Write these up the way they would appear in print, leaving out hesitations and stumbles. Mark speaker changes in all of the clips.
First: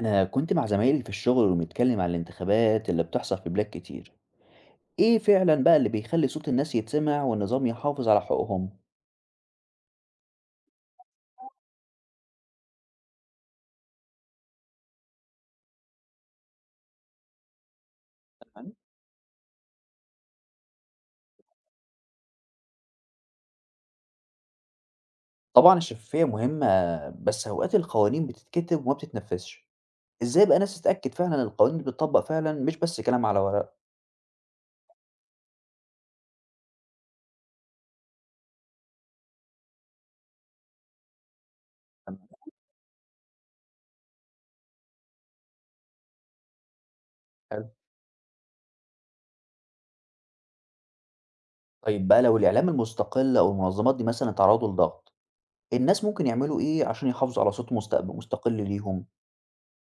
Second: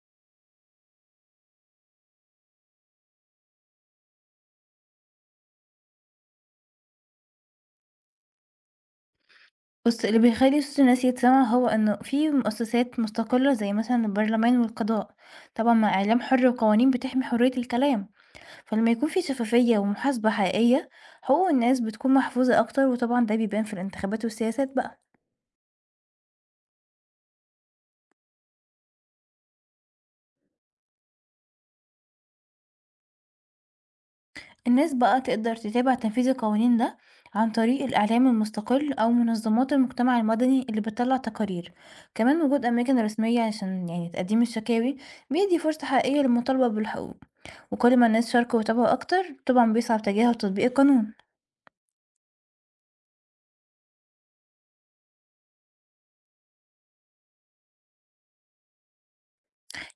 Speaker 1: أنا كنت مع زمايلي في الشغل وبنتكلم عن الانتخابات اللي بتحصل في بلاد كتير، إيه فعلا بقى اللي بيخلي صوت الناس يتسمع والنظام يحافظ على حقوقهم؟
Speaker 2: بُص، اللي بيخلّي صوت الناس يتسمع هو إنه في مؤسسات مستقلة زي مثلًا البرلمان والقضاء، طبعًا مع إعلام حر وقوانين بتحمي حرية الكلام،
Speaker 1: تمام.
Speaker 2: فلمّا يكون في شفافية ومحاسبة حقيقية، حقوق الناس بتكون محفوظة أكتر وطبعًا ده بيبان في الانتخابات والسياسات بقى.
Speaker 1: طبعا الشفافية مهمة بس أوقات القوانين بتتكتب وما بتتنفذش، إزاي بقى الناس تتأكد فعلا إن القوانين بتطبق فعلا مش بس كلام على ورق؟
Speaker 2: الناس بقى تقدر تتابع تنفيذ القوانين ده عن طريق الإعلام المستقل أو منظمات المجتمع المدني اللي بتطلّع تقارير.
Speaker 1: تمام.
Speaker 2: كمان وجود أماكن رسمية عشان يعني تقديم الشكاوي بيدي فرصة حقيقية للمطالبة بالحقوق.
Speaker 1: حلو.
Speaker 2: وكل ما الناس شاركوا وتابعوا أكتر طبعا بيصعب تجاهل تطبيق القانون.
Speaker 1: طيب بقى لو الإعلام المستقل أو المنظمات دي مثلا اتعرضوا لضغط، الناس ممكن يعملوا إيه عشان يحافظوا على صوت مستقبل مستقل ليهم؟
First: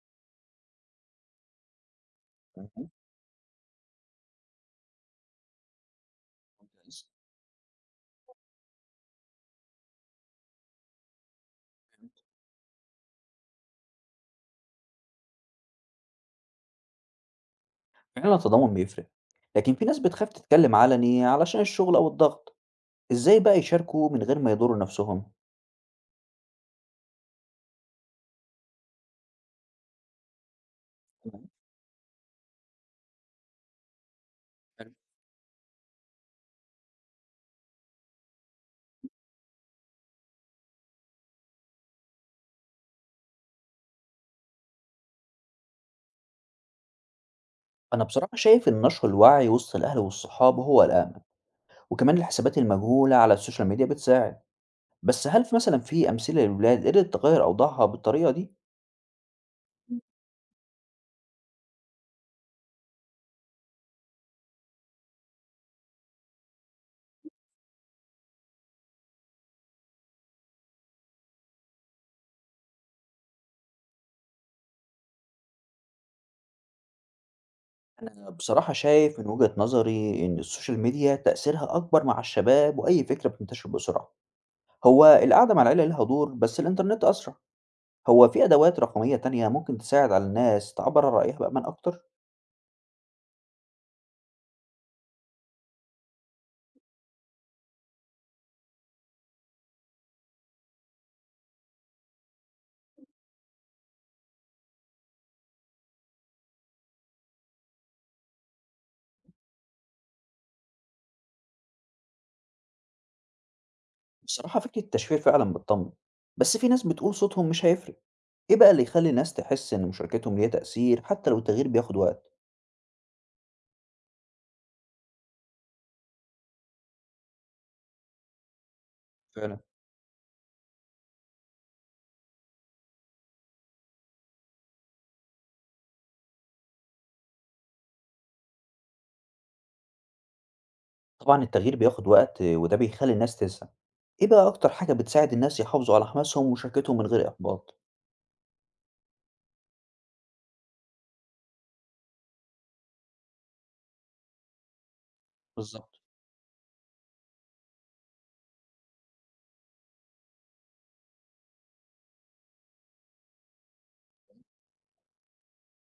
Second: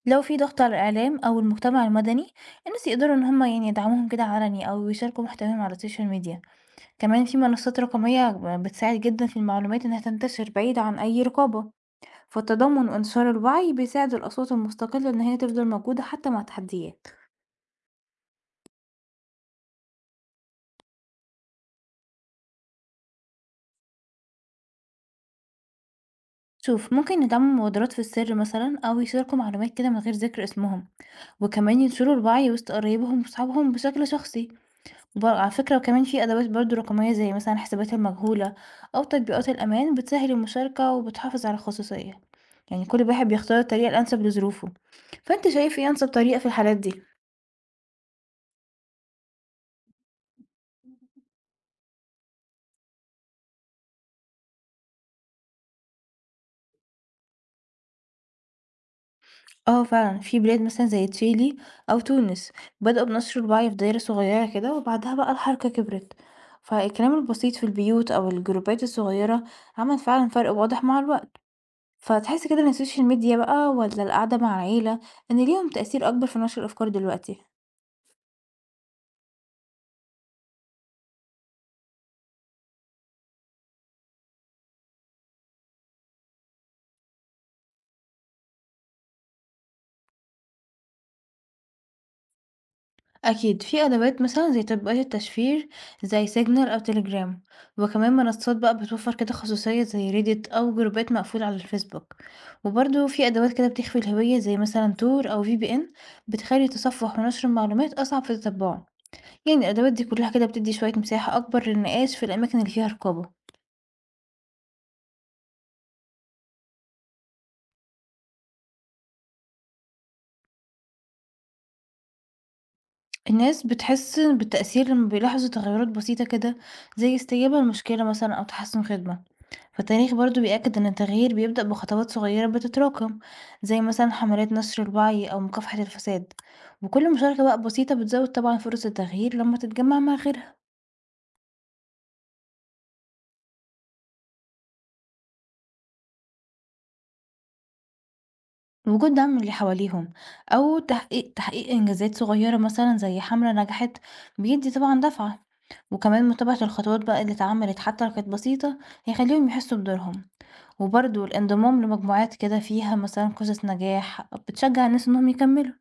Speaker 2: لو في ضغط على الإعلام أو المجتمع المدني الناس
Speaker 1: مهم.
Speaker 2: يقدروا إن هما يعني يدعموهم كده علني أو يشاركوا محتواهم على السوشيال ميديا.
Speaker 1: كويس.
Speaker 2: كمان في منصات رقمية بتساعد جدا في المعلومات إنها تنتشر بعيد عن أي رقابة، فالتضامن وانتشار الوعي بيساعد الأصوات المستقلة إن هي تفضل موجودة حتى مع التحديات.
Speaker 1: فعلا التضامن بيفرق، لكن في ناس بتخاف تتكلم علني علشان الشغل أو الضغط. إزاي بقى يشاركوا من غير ما يضروا نفسهم؟
Speaker 2: شوف، ممكن يدعموا مبادرات في السر مثلا أو يشاركوا معلومات كده من غير ذكر اسمهم،
Speaker 1: تمام.
Speaker 2: وكمان ينشروا الوعي وسط قرايبهم وصحابهم بشكل شخصي.
Speaker 1: حلو.
Speaker 2: على فكرة وكمان في أدوات برضو رقمية زي مثلا حسابات المجهولة أو تطبيقات الأمان بتسهل المشاركة وبتحافظ على الخصوصية. يعني كل واحد بيختار الطريقة الأنسب لظروفه، فأنت شايف إيه أنسب طريقة في الحالات دي؟
Speaker 1: أنا بصراحة شايف إن نشر الوعي وسط الأهل والصحاب هو الأمل، وكمان الحسابات المجهولة على السوشيال ميديا بتساعد. بس هل في مثلا في أمثلة للولاد قدرت تغير أوضاعها بالطريقة دي؟
Speaker 2: اه، فعلا في بلاد مثلا زي تشيلي أو تونس بدأوا بنشر الوعي في دايرة صغيرة كده وبعدها بقى الحركة كبرت. فالكلام البسيط في البيوت أو الجروبات الصغيرة عمل فعلا فرق واضح مع الوقت. فتحس كده إن السوشيال ميديا بقى ولا القعدة مع العيلة إن ليهم تأثير أكبر في نشر الأفكار دلوقتي.
Speaker 1: أنا بصراحة شايف من وجهة نظري إن السوشيال ميديا تأثيرها أكبر مع الشباب، وأي فكرة بتنتشر بسرعة. هو القعدة مع العيلة لها دور بس الإنترنت أسرع. هو في أدوات رقمية تانية ممكن تساعد على الناس تعبّر عن رأيها بأمان أكتر؟
Speaker 2: أكيد في أدوات مثلا زي تطبيقات التشفير زي سيجنال أو تليجرام، وكمان منصات بقى بتوفر كده خصوصية زي ريديت أو جروبات مقفولة على الفيسبوك، وبرضه في أدوات كده بتخفي الهوية زي مثلا تور أو في بي إن بتخلي تصفح ونشر المعلومات أصعب في التتبع. يعني الأدوات دي كلها كده بتدي شوية مساحة أكبر للنقاش في الأماكن اللي فيها رقابة.
Speaker 1: بصراحة فكرة التشفير فعلًا بتطمن، بس في ناس بتقول صوتهم مش هيفرق، إيه بقى اللي يخلّي الناس تحس إن مشاركتهم ليها تأثير حتى لو التغيير بياخد وقت؟
Speaker 2: الناس بتحس بالتأثير لما بيلاحظوا تغيرات بسيطة كده زي استجابة لمشكلة مثلا أو تحسن خدمة.
Speaker 1: فعلا.
Speaker 2: فالتاريخ برضو بيأكد إن التغيير بيبدأ بخطوات صغيرة بتتراكم زي مثلا حملات نشر الوعي أو مكافحة الفساد، وكل مشاركة بقى بسيطة بتزود طبعا فرص التغيير لما تتجمع مع غيرها.
Speaker 1: طبعًا التغيير بياخد وقت وده بيخلي الناس تزهق، إيه بقى أكتر حاجة بتساعد الناس يحافظوا على حماسهم ومشاركتهم من غير إحباط؟
Speaker 2: وجود دعم من اللي حواليهم أو تحقيق إنجازات صغيرة مثلا زي حملة نجحت بيدي طبعا دفعة.
Speaker 1: بالظبط.
Speaker 2: وكمان متابعة الخطوات بقى اللي اتعملت حتى لو كانت بسيطة هيخليهم يحسوا بدورهم، وبرضو الانضمام لمجموعات كده فيها مثلا قصص نجاح بتشجع الناس إنهم يكملوا.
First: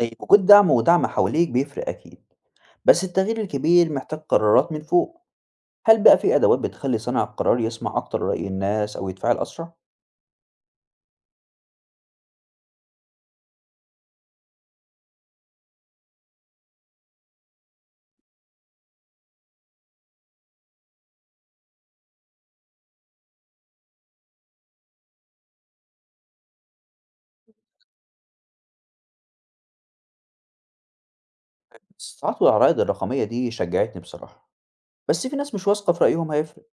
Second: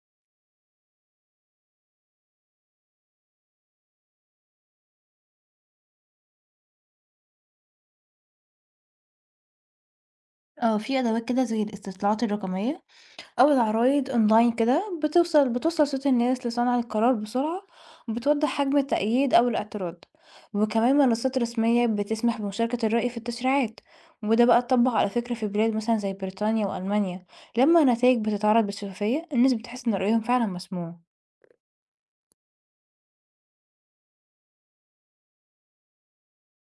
Speaker 1: طيب وجود دعم حواليك بيفرق أكيد، بس التغيير الكبير محتاج قرارات من فوق، هل بقى في أدوات بتخلي صانع القرار يسمع أكتر رأي الناس أو يتفاعل أسرع؟
Speaker 2: آه، في أدوات كده زي الاستطلاعات الرقمية أو العرايض أونلاين كده بتوصل صوت الناس لصانع القرار بسرعة، وبتوضح حجم التأييد أو الاعتراض. وكمان منصات رسمية بتسمح بمشاركة الرأي في التشريعات، وده بقى اتطبق على فكرة في بلاد مثلا زي بريطانيا وألمانيا. لما النتائج بتتعرض بشفافية الناس بتحس إن رأيهم فعلا مسموع.
Speaker 1: ساعات والعراض الرقمية دي شجعتني بصراحة، بس في ناس مش واثقة في رأيهم هيفرق.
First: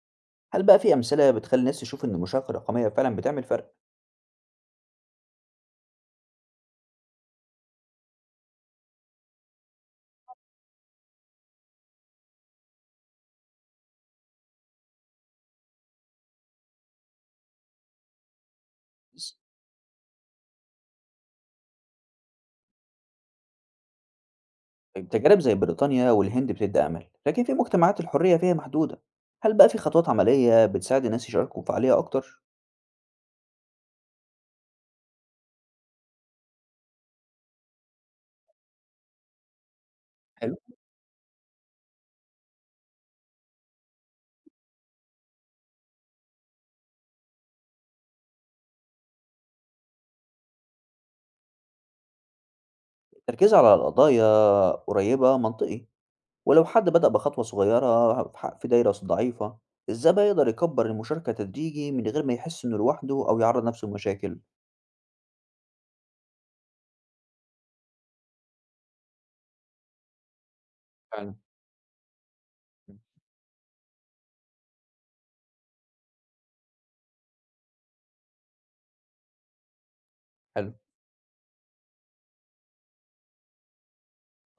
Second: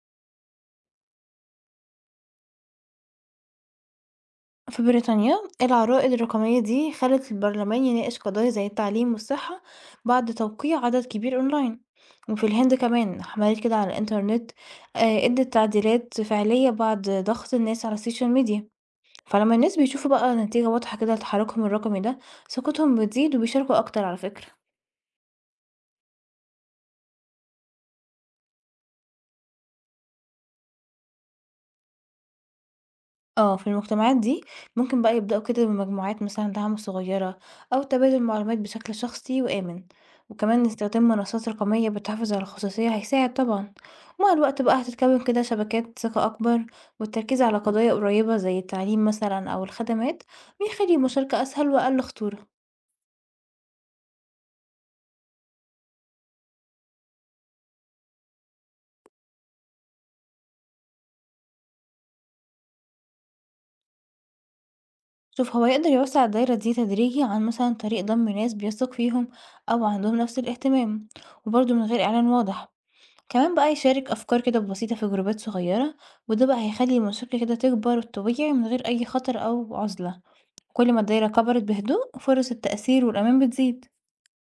Speaker 1: هل بقى في أمثلة بتخلي الناس تشوف إن المشاركة الرقمية فعلا بتعمل فرق؟
Speaker 2: في بريطانيا العراء الرقمية دي خلت البرلمان يناقش قضايا زي التعليم والصحة بعد توقيع عدد كبير أونلاين. وفي الهند كمان حملات كده على الإنترنت آه، ادت تعديلات فعلية بعد ضغط الناس على السوشيال ميديا.
Speaker 1: س-
Speaker 2: فلما الناس بيشوفوا بقى نتيجة واضحة كده لتحركهم الرقمي ده ثقتهم بتزيد وبيشاركوا أكتر على فكرة.
Speaker 1: تجارب زي بريطانيا والهند بتدي أمل، لكن في مجتمعات الحرية فيها محدودة. هل بقى في خطوات عملية بتساعد الناس يشاركوا بفعالية أكتر؟
Speaker 2: آه، في المجتمعات دي ممكن بقى يبدأوا كده بمجموعات مثلا دعم صغيرة أو تبادل معلومات بشكل شخصي وآمن،
Speaker 1: حلو.
Speaker 2: وكمان استخدام منصات رقمية بتحافظ على الخصوصية هيساعد طبعا. ومع الوقت بقى هتتكون كده شبكات ثقة أكبر، والتركيز على قضايا قريبة زي التعليم مثلا أو الخدمات بيخلي المشاركة أسهل وأقل خطورة.
Speaker 1: التركيز على القضايا قريبة منطقي. ولو حد بدأ بخطوة صغيرة في دايرة ضعيفة، إزاي بقى يقدر يكبر المشاركة تدريجي من غير ما يحس إنه لوحده أو يعرض نفسه لمشاكل؟
Speaker 2: شوف، هو يقدر يوسع الدايرة دي تدريجي عن مثلا طريق ضم ناس بيثق فيهم أو عندهم نفس الاهتمام،
Speaker 1: فعلا.
Speaker 2: وبرضه من غير إعلان واضح. كمان بقى يشارك أفكار كده بسيطة في جروبات صغيرة، وده بقى هيخلي المشاركة كده تكبر طبيعي من غير أي خطر أو عزلة.
Speaker 1: حلو.
Speaker 2: كل ما الدايرة كبرت بهدوء فرص التأثير والأمان بتزيد.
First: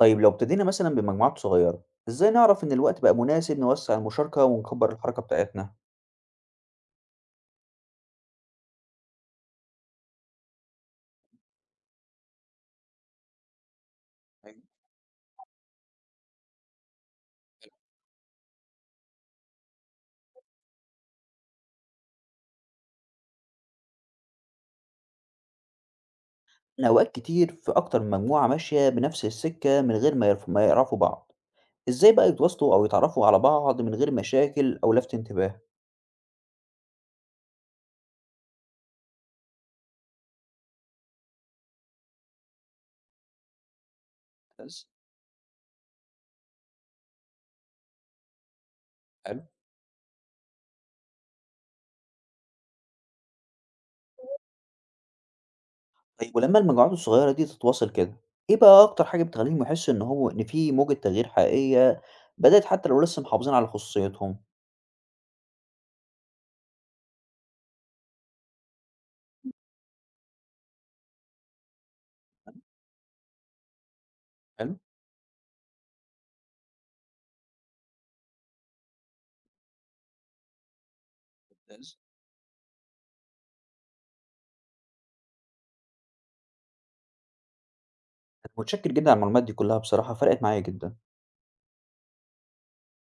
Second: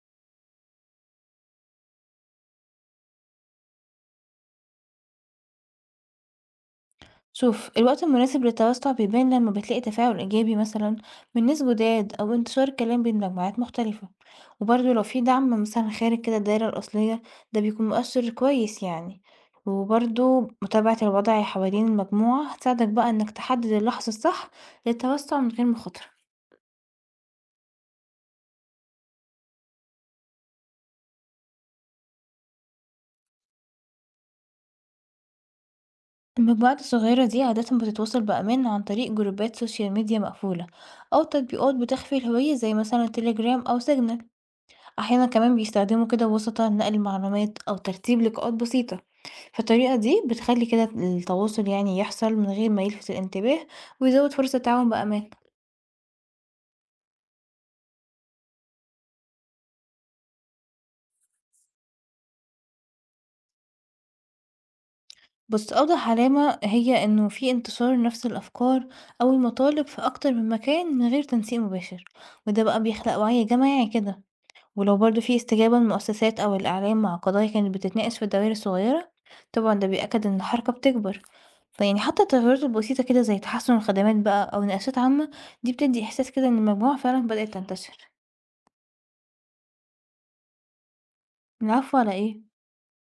Speaker 1: طيب لو ابتدينا مثلا بمجموعات صغيرة، إزاي نعرف إن الوقت بقى مناسب نوسّع المشاركة ونكبّر الحركة بتاعتنا؟
Speaker 2: شوف، الوقت المناسب للتوسع بيبان لما بتلاقي تفاعل إيجابي مثلا من ناس جداد أو انتشار كلام بين مجموعات مختلفة.
Speaker 1: أيوه.
Speaker 2: وبرضه لو في دعم مثلا خارج كده الدايرة الأصلية ده بيكون مؤثر كويس يعني. وبرضه متابعة الوضع حوالين المجموعة هتساعدك بقى إنك تحدد اللحظة الصح للتوسع من غير مخاطرة.
Speaker 1: لأن أوقات كتير في أكتر من مجموعة ماشية بنفس السكة من غير ما يعرفوا بعض، إزاي بقى يتواصلوا أو يتعرفوا على بعض من غير مشاكل أو لَفْت انتباه؟
Speaker 2: المجموعات الصغيرة دي عادة بتتواصل بأمان عن طريق جروبات سوشيال ميديا مقفولة أو تطبيقات بتخفي الهوية زي مثلا تليجرام أو سيجنال.
Speaker 1: بس.
Speaker 2: أحيانا كمان بيستخدموا كده وسطة لنقل المعلومات أو ترتيب لقاءات بسيطة.
Speaker 1: حلو.
Speaker 2: فالطريقة دي بتخلي كده التواصل يعني يحصل من غير ما يلفت الانتباه ويزود فرص التعاون بأمان.
Speaker 1: طيب ولمّا المجموعات الصغيرة دي تتواصل كده، إيه بقى أكتر حاجة بتخلّيهم يحسّوا إن في موجة تغيير حقيقية بدأت حتى لو لسه محافظين على خصوصيتهم؟
Speaker 2: بس أوضح علامة هي إنه في انتشار نفس الأفكار أو المطالب في أكتر من مكان من غير تنسيق مباشر، وده بقى بيخلق وعي جماعي كده.
Speaker 1: حلو.
Speaker 2: ولو برضه في استجابة من المؤسسات أو الإعلام مع قضايا كانت بتتناقش في الدوائر الصغيرة طبعا ده بيأكد إن الحركة بتكبر.
Speaker 1: ممتاز.
Speaker 2: فيعني حتى التغيرات البسيطة كده زي تحسن الخدمات بقى أو نقاشات عامة دي بتدي إحساس كده إن المجموعة فعلا بدأت تنتشر.
Speaker 1: متشكر جدًا على المعلومات دي كلّها، بصراحة فرقت معايا جدًا.
Speaker 2: العفو، على إيه؟